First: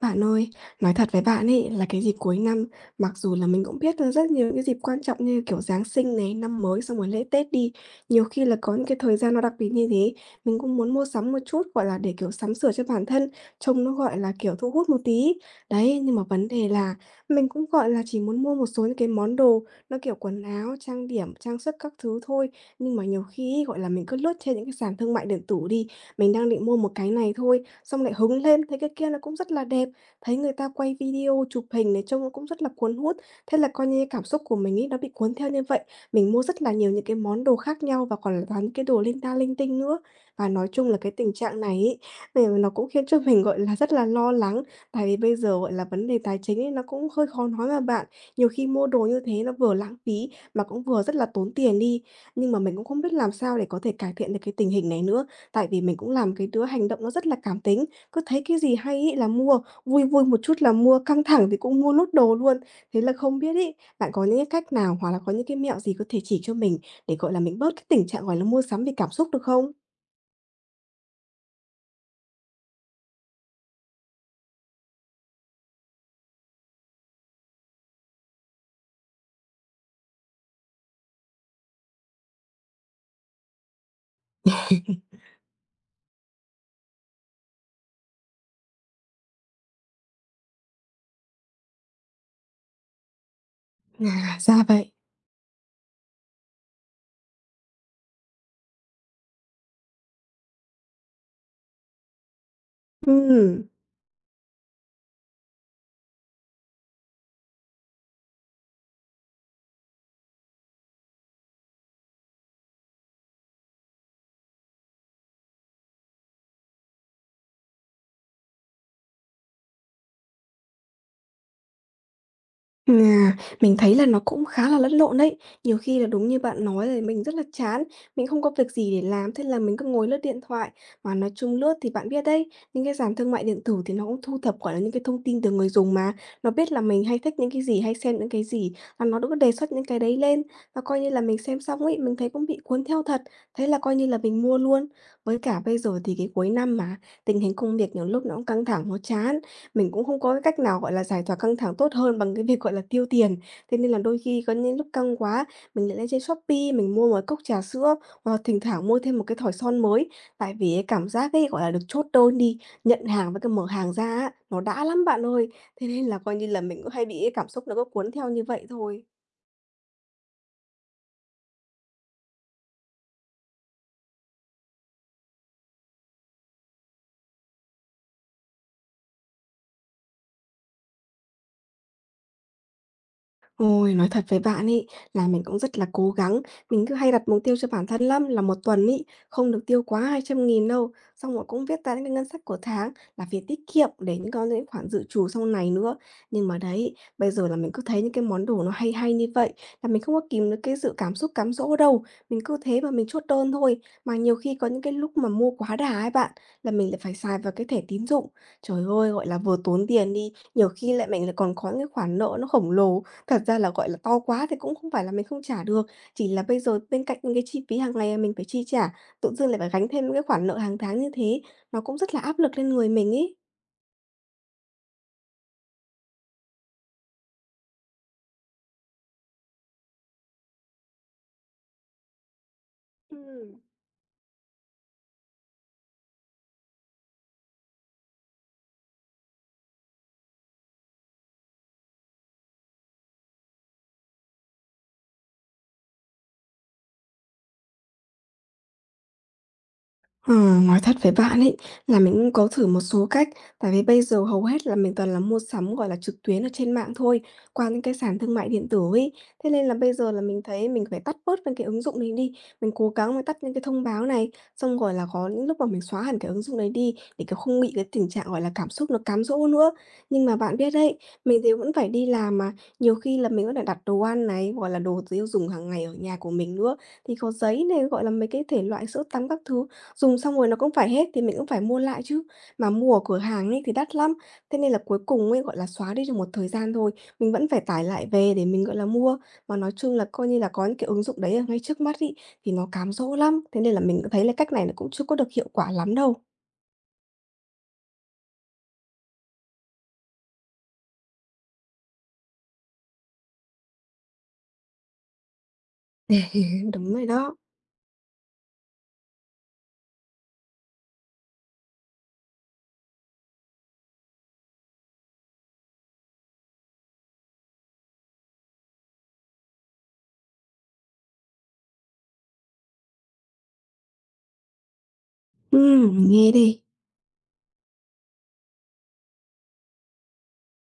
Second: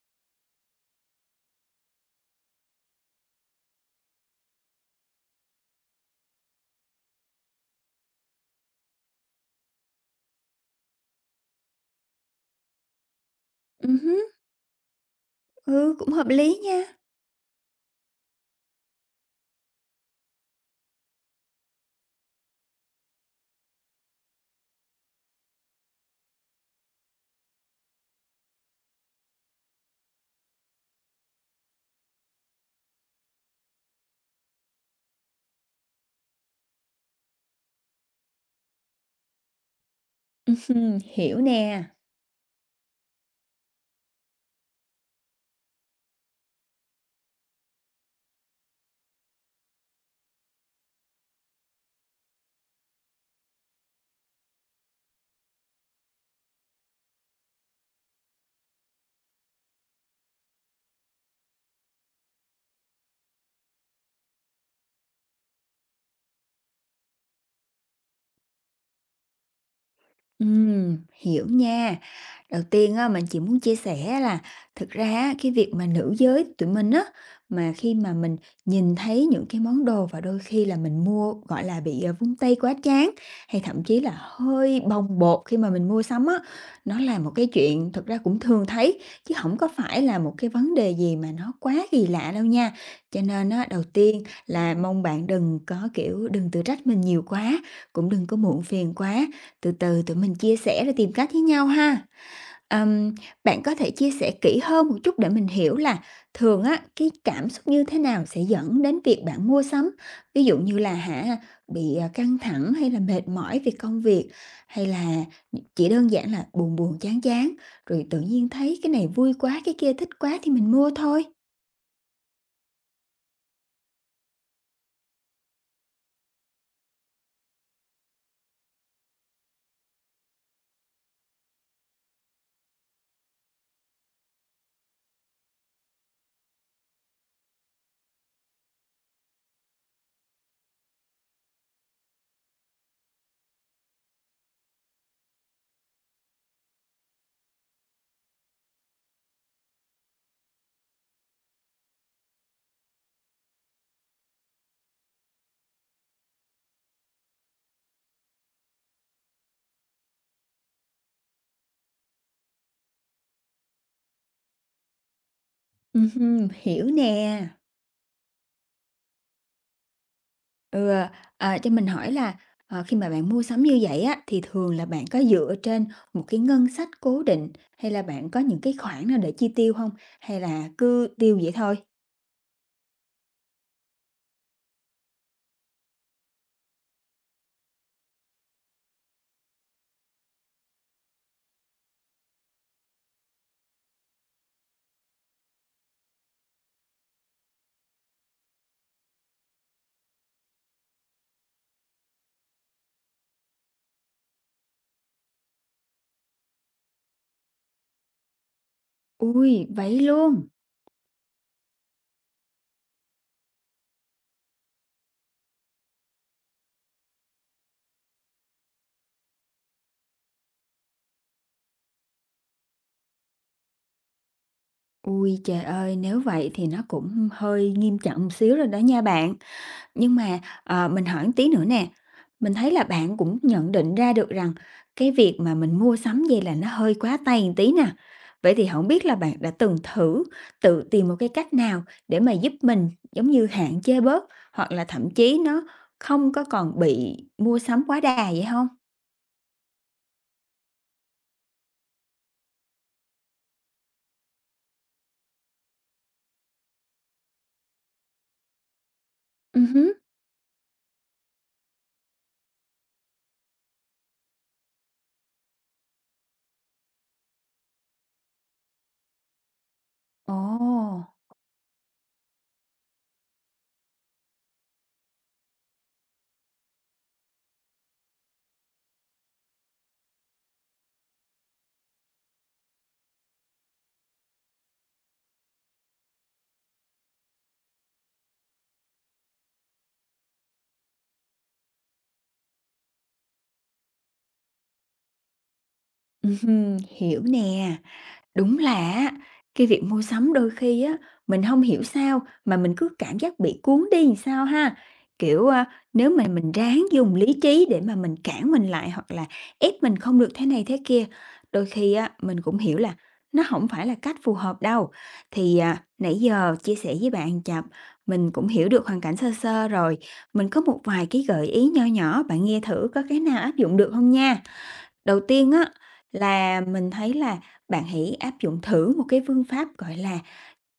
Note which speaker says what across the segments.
Speaker 1: Bạn ơi, nói thật với bạn ấy là cái dịp cuối năm, mặc dù là mình cũng biết là rất nhiều những cái dịp quan trọng như kiểu Giáng sinh này, năm mới xong rồi lễ Tết đi, nhiều khi là có những cái thời gian nó đặc biệt như thế, mình cũng muốn mua sắm một chút, gọi là, để, kiểu, sắm sửa cho bản thân, trông nó, gọi
Speaker 2: Hứm,
Speaker 1: là, kiểu, thu hút một tí.
Speaker 2: ừ,
Speaker 1: Đấy,
Speaker 2: cũng
Speaker 1: nhưng mà
Speaker 2: hợp
Speaker 1: vấn
Speaker 2: lý
Speaker 1: đề
Speaker 2: nha.
Speaker 1: là mình cũng, gọi là, chỉ muốn mua một số những cái món đồ nó kiểu quần áo, trang điểm, trang sức các thứ thôi, nhưng mà nhiều khi ấy, gọi là, mình cứ lướt trên những cái sàn thương mại điện tử đi, mình đang định mua một cái này thôi, xong lại hứng lên thấy cái kia nó cũng rất là đẹp, thấy người ta quay video, chụp hình này trông nó cũng rất là cuốn hút. Thế là coi như cảm xúc của mình ấy, nó bị cuốn theo như vậy. Mình mua rất là nhiều những cái món đồ khác nhau và còn là toàn những cái đồ linh ta linh tinh nữa. Và nói chung là
Speaker 2: Hưm,
Speaker 1: cái tình
Speaker 2: hiểu
Speaker 1: trạng này
Speaker 2: nè,
Speaker 1: ấy, thì nó cũng khiến cho mình, gọi là, rất là lo lắng, tại vì bây giờ, gọi là, vấn đề tài chính ấy nó cũng hơi khó nói mà bạn. Nhiều khi mua đồ như thế nó vừa lãng phí mà cũng vừa rất là tốn tiền đi. Nhưng mà mình cũng không biết làm sao để có thể cải thiện được cái tình hình này nữa, tại vì mình cũng làm cái đứa hành động nó rất là cảm tính, cứ thấy cái gì hay ấy là mua. Vui vui một chút là mua, căng thẳng thì cũng mua nốt đồ luôn. Thế là không biết ấy, bạn có những cái cách nào hoặc là có những cái mẹo gì có thể chỉ cho mình để, gọi là, mình bớt cái tình trạng, gọi là, mua sắm vì cảm xúc được không?
Speaker 2: hiểu nha. Đầu tiên á, mình chỉ muốn chia sẻ là thực ra á, cái việc mà nữ giới tụi mình á, mà khi mà mình nhìn thấy những cái món đồ và đôi khi là mình mua, gọi là, bị, vung tay quá trán, hay thậm chí là hơi bồng bột khi mà mình mua sắm á, nó là một cái chuyện thực ra cũng thường thấy, chứ không có phải là một cái vấn đề gì mà nó quá kỳ lạ đâu nha. Cho nên á, đầu tiên
Speaker 1: À, ra
Speaker 2: là
Speaker 1: vậy.
Speaker 2: mong bạn đừng có, kiểu, đừng tự trách mình nhiều quá, cũng đừng có muộn phiền quá, từ từ tụi mình chia sẻ rồi tìm cách với nhau ha. Ừm,
Speaker 1: Ừm.
Speaker 2: bạn có thể chia sẻ kỹ hơn một chút để mình hiểu là thường á, cái cảm xúc như thế nào sẽ dẫn đến việc bạn mua sắm? Ví dụ như là hả, bị, căng thẳng hay là mệt mỏi vì công việc, hay là chỉ đơn giản là buồn buồn, chán chán, rồi tự nhiên thấy cái này vui quá, cái kia thích quá thì mình mua thôi?
Speaker 1: À, mình thấy là nó cũng khá là lẫn lộn đấy. Nhiều khi là đúng như bạn nói là mình rất là chán, mình không có việc gì để làm, thế là mình cứ ngồi lướt điện thoại. Mà nói chung lướt thì bạn biết đấy, những cái sàn thương mại điện tử thì nó cũng thu thập, gọi là, những cái thông tin từ người dùng mà. Nó biết là mình hay thích những cái gì, hay xem những cái gì, là nó cũng đề xuất những cái đấy lên. Và coi như là mình xem xong ấy, mình thấy cũng bị cuốn theo thật, thế là coi như là mình mua luôn. Với cả bây giờ thì cái cuối năm mà, tình hình công việc nhiều lúc nó cũng căng thẳng, nó chán. Mình cũng không có cái cách nào, gọi là, giải tỏa căng thẳng tốt hơn bằng cái việc, gọi là, tiêu tiền. Thế nên là đôi khi có những lúc căng quá, mình lại lên trên Shopee mình mua một cốc trà sữa, hoặc là thỉnh thoảng mua thêm một cái thỏi son mới. Tại vì cái cảm giác ấy, gọi là, được chốt đơn đi, nhận hàng với cái mở hàng ra á, nó đã lắm bạn ơi. Thế nên là coi như
Speaker 2: Ừm,
Speaker 1: là mình
Speaker 2: hiểu
Speaker 1: cũng hay bị cái cảm
Speaker 2: nè.
Speaker 1: xúc nó cứ cuốn theo như vậy thôi.
Speaker 2: Ừ, cho mình hỏi là, khi mà bạn mua sắm như vậy á, thì thường là bạn có dựa trên một cái ngân sách cố định, hay là bạn có những cái khoản nào để chi tiêu không? Hay là cứ tiêu vậy thôi?
Speaker 1: Ôi, nói thật với bạn ấy là mình cũng rất là cố gắng, mình cứ hay đặt mục tiêu cho bản thân lắm là một tuần ấy không được tiêu quá 200.000 đâu, xong rồi cũng viết ra những cái ngân sách của tháng là phải tiết kiệm để những con những khoản dự trù sau này nữa. Nhưng mà đấy, bây giờ là mình cứ thấy những cái món đồ nó hay hay như vậy là mình không có kìm được cái sự cảm xúc cám dỗ đâu, mình cứ thế mà mình chốt đơn thôi. Mà nhiều khi có những cái lúc mà mua quá đà ấy bạn, là mình lại phải xài vào cái thẻ tín dụng. Trời ơi, gọi là vừa
Speaker 2: Ui
Speaker 1: tốn
Speaker 2: vậy
Speaker 1: tiền đi,
Speaker 2: luôn!
Speaker 1: nhiều khi lại mình lại còn có những khoản nợ nó khổng lồ. Thật ra là, gọi là, to quá thì cũng không phải là mình không trả được, chỉ là bây giờ bên cạnh những cái chi phí hàng ngày mình phải chi trả, tự dưng lại phải gánh thêm những cái khoản nợ hàng tháng như thế, nó cũng rất là áp lực lên người mình ý.
Speaker 2: Ui trời ơi, nếu vậy thì nó cũng hơi nghiêm trọng một xíu rồi đó nha bạn. Nhưng mà, mình hỏi một tí nữa nè, mình thấy là bạn cũng
Speaker 1: Ừm.
Speaker 2: nhận định ra được rằng cái việc mà mình mua sắm vậy là nó hơi quá tay một tí nè. Vậy thì không biết là bạn đã từng thử tự tìm một cái cách nào để mà giúp mình, giống như, hạn chế bớt hoặc là thậm chí nó không có còn bị mua sắm quá đà vậy không?
Speaker 1: Ờ, nói thật với bạn ấy là mình cũng có thử một số cách, tại vì bây giờ hầu hết là mình toàn là mua sắm, gọi là, trực tuyến ở trên mạng thôi, qua những cái sàn thương mại điện tử ấy. Thế
Speaker 2: Ừ
Speaker 1: nên là bây
Speaker 2: hứm.
Speaker 1: giờ là mình thấy mình phải tắt bớt những cái ứng dụng đấy đi, mình cố gắng mình tắt những cái thông báo này, xong rồi là có những lúc mà mình xóa hẳn cái ứng dụng đấy đi để cái không bị cái tình trạng, gọi là, cảm xúc nó cám dỗ nữa. Nhưng mà bạn biết đấy,
Speaker 2: Ồ,
Speaker 1: mình thì vẫn phải đi làm mà, nhiều khi là mình vẫn phải đặt đồ ăn này, gọi là, đồ tiêu dùng hàng ngày ở nhà của mình nữa, thì có giấy này, gọi là, mấy cái thể loại sữa tắm các thứ. Dùng xong rồi nó cũng phải hết thì mình cũng phải mua lại chứ. Mà mua ở cửa hàng ấy thì đắt lắm, thế nên là cuối cùng ấy, gọi là, xóa đi được một thời gian thôi, mình vẫn phải tải lại về để mình, gọi là, mua. Mà nói chung là coi như là có những cái ứng dụng đấy ở ngay trước mắt ấy, thì nó cám dỗ lắm, thế nên là mình cũng thấy là cách này nó cũng chưa có được hiệu quả lắm đâu.
Speaker 2: hưm, hiểu nè. Đúng là á, cái việc mua sắm đôi khi á, mình không hiểu sao mà mình cứ cảm giác bị cuốn đi làm sao ha. Kiểu, a, nếu mà mình ráng
Speaker 1: Đúng rồi
Speaker 2: dùng
Speaker 1: đó.
Speaker 2: lý trí để mà mình cản mình lại hoặc là ép mình không được thế này thế kia, đôi khi á, mình cũng hiểu là nó không phải là cách phù hợp đâu. Thì, nãy giờ chia sẻ với bạn chập mình cũng hiểu được hoàn cảnh sơ sơ rồi, mình có một vài cái gợi ý nho nhỏ, bạn nghe thử có cái nào áp dụng được không nha? Đầu tiên á,
Speaker 1: Mình nghe
Speaker 2: là
Speaker 1: đây.
Speaker 2: mình thấy là bạn hãy áp dụng thử một cái phương pháp, gọi là,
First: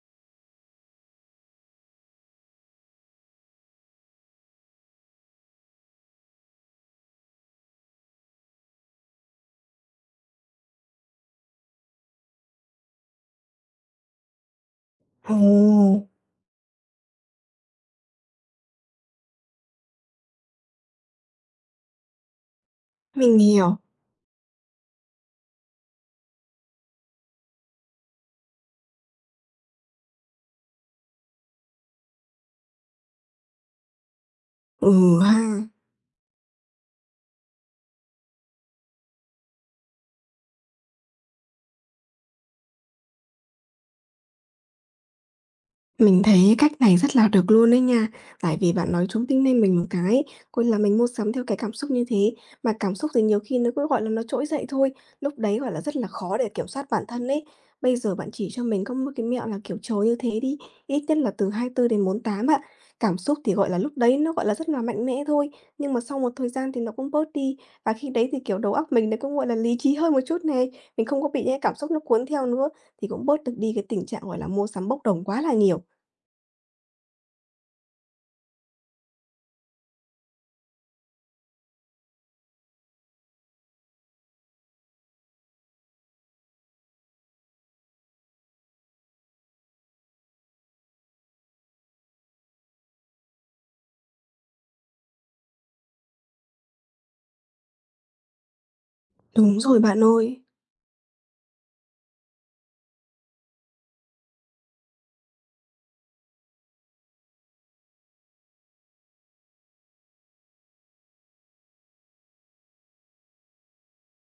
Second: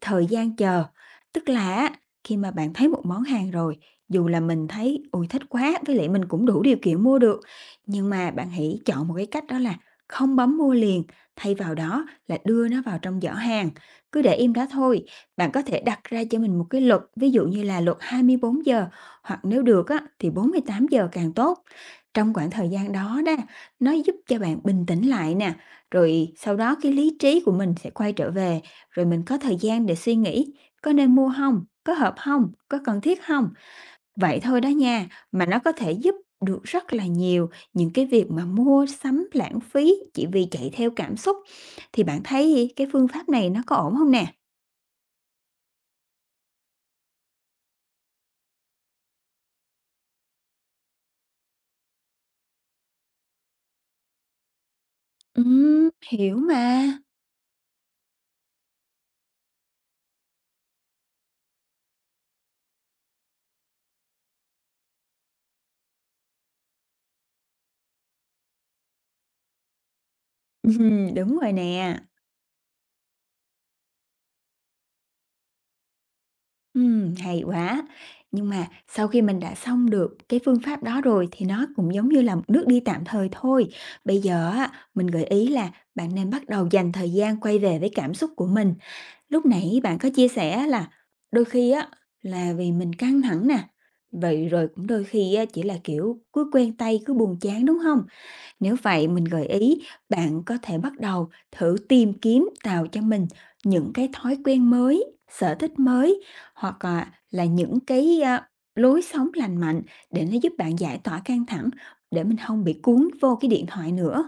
Speaker 2: thời gian chờ, tức là á, khi mà bạn thấy một món hàng rồi, dù là mình thấy, ui thích quá, với lại mình cũng đủ điều kiện mua được, nhưng mà bạn hãy chọn một cái cách đó là không bấm mua liền, thay vào đó là đưa nó vào trong giỏ hàng, cứ để im đó thôi. Bạn có thể đặt
Speaker 1: Ồ,
Speaker 2: ra cho mình một cái luật, ví dụ như là luật 24 giờ, hoặc nếu được á, thì 48 giờ càng tốt. Trong khoảng thời gian đó đó,
Speaker 1: mình hiểu.
Speaker 2: nó giúp cho bạn bình tĩnh lại nè, rồi sau đó cái lý trí của mình sẽ quay trở về, rồi mình có thời gian để suy nghĩ có nên mua không, có hợp không, có cần thiết không. Vậy thôi đó nha,
Speaker 1: Ừ ha.
Speaker 2: mà nó có thể giúp được rất là nhiều những cái việc mà mua sắm lãng phí chỉ vì chạy theo cảm xúc. Thì bạn thấy cái phương pháp này nó có ổn không nè?
Speaker 1: Mình thấy cách này rất là được luôn đấy nha. Tại vì bạn nói trúng tính lên mình một cái, coi là mình mua sắm theo cái cảm xúc như thế, mà cảm xúc thì nhiều khi nó cứ, gọi là, nó trỗi dậy thôi, lúc đấy, gọi là, rất là khó
Speaker 2: Hiểu
Speaker 1: để kiểm
Speaker 2: mà.
Speaker 1: soát bản thân ấy. Bây giờ bạn chỉ cho mình có một cái mẹo là kiểu trồi như thế đi, ít nhất là từ 24 đến 48 ạ. Cảm xúc thì, gọi là, lúc đấy nó, gọi là, rất là mạnh mẽ thôi, nhưng mà sau một thời gian thì nó cũng bớt đi, và khi đấy thì, kiểu, đầu óc mình nó cũng, gọi là, lý trí hơn một chút này, mình không có bị
Speaker 2: Đúng
Speaker 1: những
Speaker 2: rồi
Speaker 1: cái cảm xúc
Speaker 2: nè.
Speaker 1: nó cuốn theo nữa, thì cũng bớt được đi cái tình trạng, gọi là, mua sắm bốc đồng quá là nhiều.
Speaker 2: Hay quá! Nhưng mà sau khi mình đã xong được cái phương pháp đó rồi thì nó cũng giống như là một nước đi tạm thời thôi. Bây giờ á, mình gợi ý là bạn nên bắt đầu dành thời gian quay về với cảm xúc của mình. Lúc nãy bạn có chia sẻ là đôi khi á, là vì mình căng thẳng nè, vậy rồi cũng đôi khi á, chỉ là, kiểu, cứ quen tay, cứ buồn chán, đúng không? Nếu vậy mình gợi
Speaker 1: Đúng rồi
Speaker 2: ý
Speaker 1: bạn ơi.
Speaker 2: bạn có thể bắt đầu thử tìm kiếm tạo cho mình những cái thói quen mới, sở thích mới hoặc là những cái lối sống lành mạnh để nó giúp bạn giải tỏa căng thẳng, để mình không bị cuốn vô cái điện thoại nữa.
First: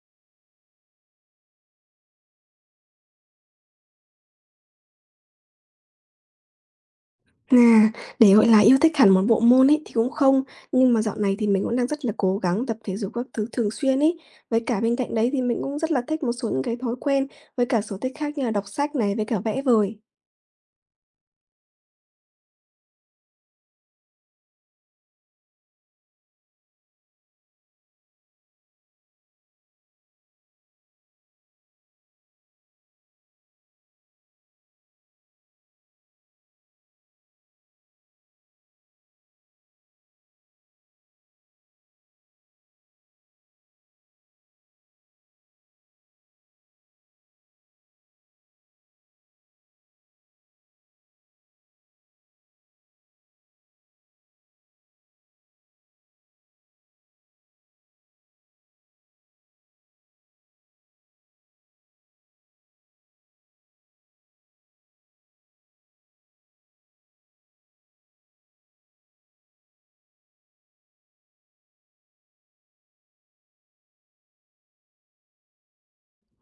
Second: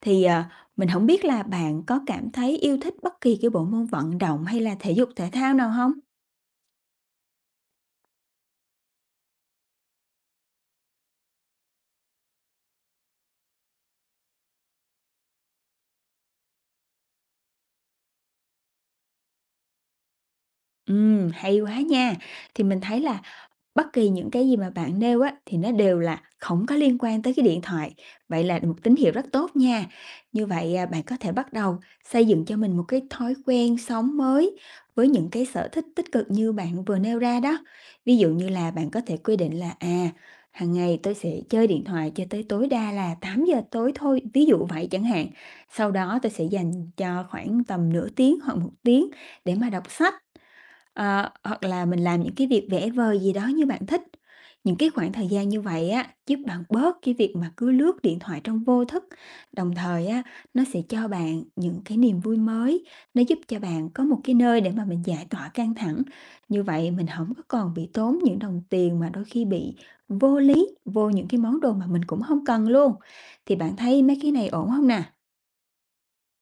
Speaker 2: Thì mình không biết là bạn có cảm thấy yêu thích bất kỳ cái bộ môn vận động hay là thể dục thể thao nào không?
Speaker 1: À, để, gọi là, yêu thích hẳn một bộ môn ấy thì cũng không, nhưng mà dạo này thì mình cũng đang rất là cố gắng tập thể dục các thứ thường xuyên ấy. Với cả bên cạnh đấy thì mình cũng rất là thích một số những cái thói quen với cả sở thích khác như là đọc sách này, với cả vẽ vời.
Speaker 2: Ừ, hay quá nha. Thì mình thấy là bất kỳ những cái gì mà bạn nêu á, thì nó đều là không có liên quan tới cái điện thoại, vậy là một tín hiệu rất tốt nha. Như vậy, bạn có thể bắt đầu xây dựng cho mình một cái thói quen sống mới với những cái sở thích tích cực như bạn vừa nêu ra đó. Ví dụ như là bạn có thể quy định là, hàng ngày tôi sẽ chơi điện thoại cho tới tối đa là 8 giờ tối thôi, ví dụ vậy chẳng hạn. Sau đó tôi sẽ dành cho khoảng tầm nửa tiếng hoặc một tiếng để mà đọc sách. Hoặc là mình làm những cái việc vẽ vời gì đó như bạn thích. Những cái khoảng thời gian như vậy á, giúp bạn bớt cái việc mà cứ lướt điện thoại trong vô thức. Đồng thời á, nó sẽ cho bạn những cái niềm vui mới, nó giúp cho bạn có một cái nơi để mà mình giải tỏa căng thẳng. Như vậy mình không có còn bị tốn những đồng tiền mà đôi khi bị vô lý, vô những cái món đồ mà mình cũng không cần luôn. Thì bạn thấy mấy cái này ổn không nè?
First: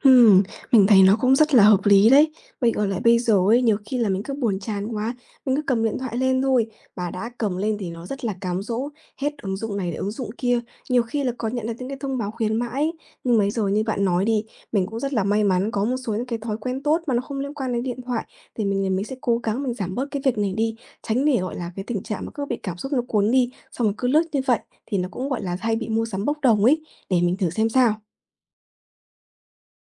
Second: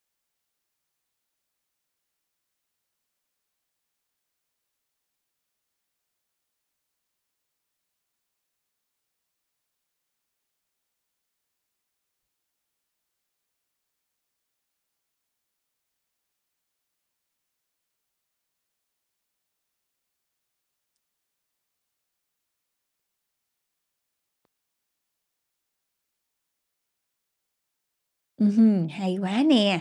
Speaker 1: Ừm, mình thấy nó cũng rất là hợp lý đấy. Mình ở lại bây giờ ấy, nhiều khi là mình cứ buồn chán quá, mình cứ cầm điện thoại lên thôi, và đã cầm lên thì nó rất là cám dỗ, hết ứng dụng này đến ứng dụng kia, nhiều khi là có nhận được những cái thông báo khuyến mãi ấy. Nhưng mấy giờ như bạn nói đi, mình cũng rất là may mắn có một số những cái thói quen tốt mà nó không liên quan đến điện thoại, thì mình sẽ cố gắng mình giảm bớt cái việc này đi, tránh để, gọi là, cái tình trạng mà cứ bị cảm xúc nó cuốn đi, xong rồi cứ lướt như vậy thì nó cũng, gọi là, hay bị mua sắm bốc đồng ấy, để mình thử xem sao.
Speaker 2: Ừm, hay quá nè.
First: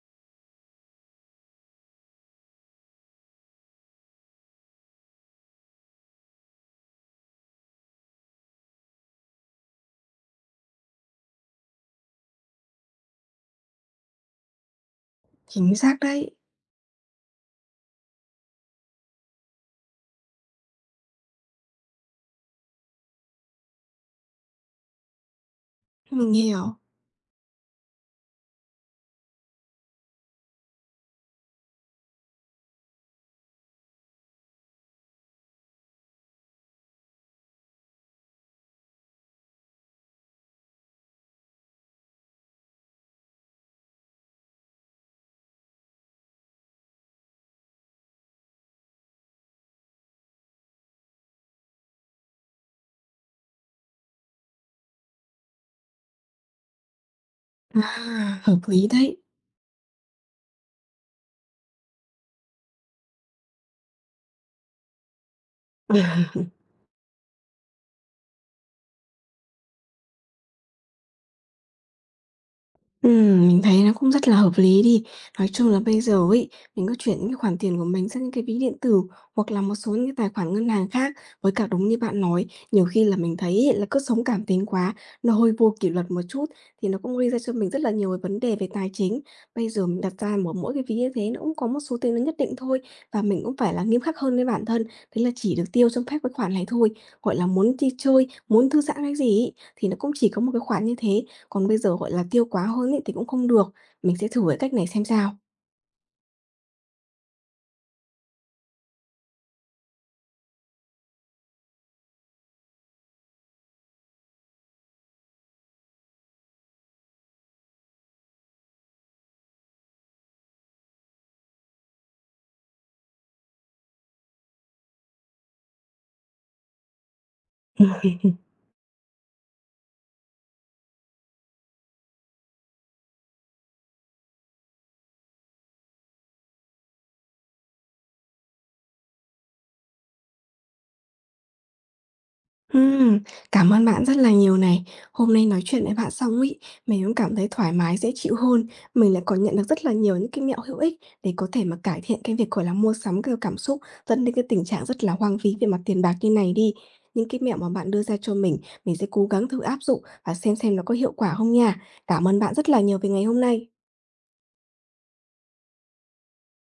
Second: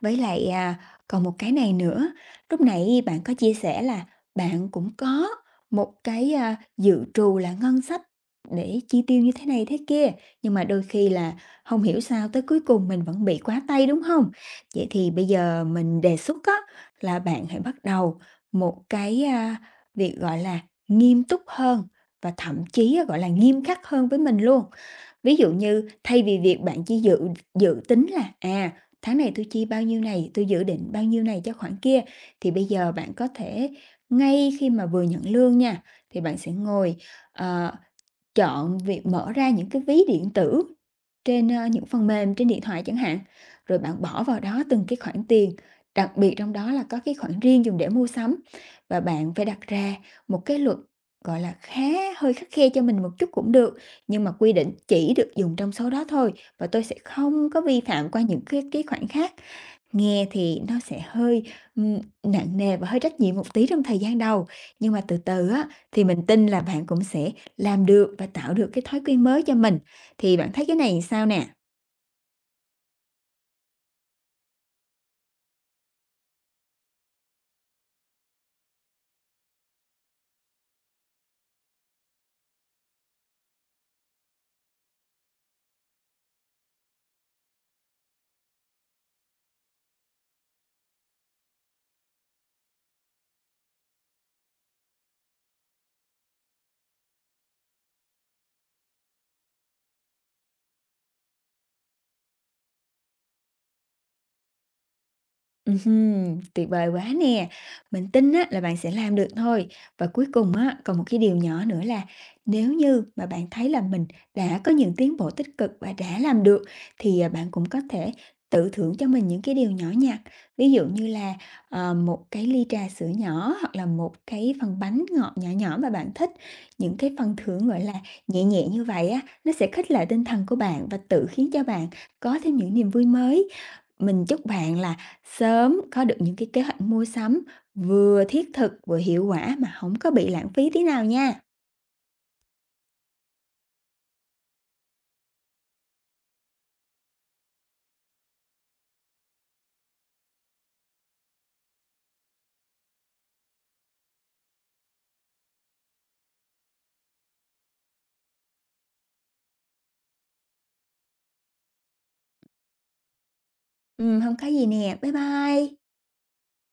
Speaker 2: Với lại, còn một cái này nữa, lúc nãy bạn có chia sẻ là bạn cũng có một cái, dự trù là ngân sách để chi tiêu như thế này thế kia, nhưng mà đôi khi là không hiểu sao tới cuối cùng mình vẫn bị quá tay, đúng không? Vậy thì bây giờ
Speaker 1: Chính xác
Speaker 2: mình đề
Speaker 1: đấy.
Speaker 2: xuất á, là bạn hãy bắt đầu một cái, việc, gọi là, nghiêm túc hơn và thậm chí á, gọi là, nghiêm khắc hơn với mình luôn. Ví dụ như thay
Speaker 1: Mình
Speaker 2: vì việc
Speaker 1: hiểu.
Speaker 2: bạn chỉ dự dự tính là, tháng này tôi chi bao nhiêu này, tôi dự định bao nhiêu này cho khoản kia. Thì bây giờ bạn có thể ngay khi mà vừa nhận lương nha, thì bạn sẽ ngồi, ờ, chọn việc mở ra những cái ví điện tử trên, những phần mềm trên điện thoại chẳng hạn, rồi bạn bỏ vào đó từng cái khoản tiền, đặc biệt trong đó là có cái khoản riêng dùng để mua sắm. Và bạn phải đặt ra một cái luật, gọi là, khá hơi khắt khe cho mình một chút cũng được, nhưng mà quy định chỉ được dùng trong số đó thôi, và tôi sẽ không có vi phạm qua
Speaker 1: À,
Speaker 2: những
Speaker 1: hợp
Speaker 2: cái
Speaker 1: lý
Speaker 2: khoản
Speaker 1: đấy.
Speaker 2: khác. Nghe thì nó sẽ hơi, nặng nề và hơi trách nhiệm một tí trong thời gian đầu, nhưng mà từ từ á, thì mình
Speaker 1: Ờ.
Speaker 2: tin là bạn cũng sẽ làm được và tạo được cái thói quen mới cho mình. Thì bạn thấy cái này sao nè?
Speaker 1: Mình thấy nó cũng rất là hợp lý đi. Nói chung là bây giờ ấy, mình cứ chuyển những cái khoản tiền của mình sang những cái ví điện tử hoặc là một số những cái tài khoản ngân hàng khác. Với cả đúng như bạn nói, nhiều khi là mình thấy ấy, là cứ sống cảm tính quá, nó hơi vô kỷ luật một chút thì nó cũng gây ra cho mình rất là nhiều cái vấn đề về tài chính. Bây giờ mình đặt ra mỗi mỗi cái ví như thế nó cũng có một số tiền nó nhất định thôi và mình cũng phải là nghiêm khắc hơn với bản thân. Thế là chỉ được tiêu trong phép cái khoản này thôi. Gọi là muốn đi chơi, muốn thư giãn cái gì ấy, thì nó cũng chỉ có một cái khoản như thế còn bây giờ, gọi là, tiêu quá hơn ấy thì cũng không được, mình sẽ thử cái cách này xem sao.
Speaker 2: Ừm, tuyệt vời quá nè! Mình tin á là bạn sẽ làm được thôi. Và cuối cùng á, còn một cái điều nhỏ nữa là nếu như mà bạn thấy là mình đã có những tiến bộ tích cực và đã làm được thì, bạn cũng có thể tự thưởng cho mình những cái điều nhỏ nhặt. Ví dụ như là, một cái ly trà sữa nhỏ hoặc là một cái phần bánh ngọt nhỏ nhỏ mà bạn thích. Những cái phần thưởng, gọi là, nhẹ nhẹ như vậy á, nó sẽ khích lệ tinh thần của bạn và tự khiến cho bạn có thêm những niềm vui mới. Mình chúc bạn là sớm có được những cái kế hoạch mua sắm vừa thiết thực vừa hiệu quả mà không có bị lãng phí tí nào nha.
Speaker 1: Ừm, cảm ơn bạn rất là nhiều này. Hôm nay nói chuyện với bạn xong ấy, mình cũng cảm thấy thoải mái, dễ chịu hơn. Mình lại còn nhận được rất là nhiều những cái mẹo hữu ích để có thể mà cải thiện cái việc, gọi là, mua sắm theo cảm xúc dẫn đến cái tình trạng rất là hoang phí về mặt tiền bạc như này đi. Những cái mẹo mà bạn đưa ra cho mình sẽ cố gắng thử áp dụng và xem nó có hiệu quả không nha. Cảm ơn bạn rất là nhiều về ngày hôm nay.
Speaker 2: Ừ, không có gì nè. Bye bye.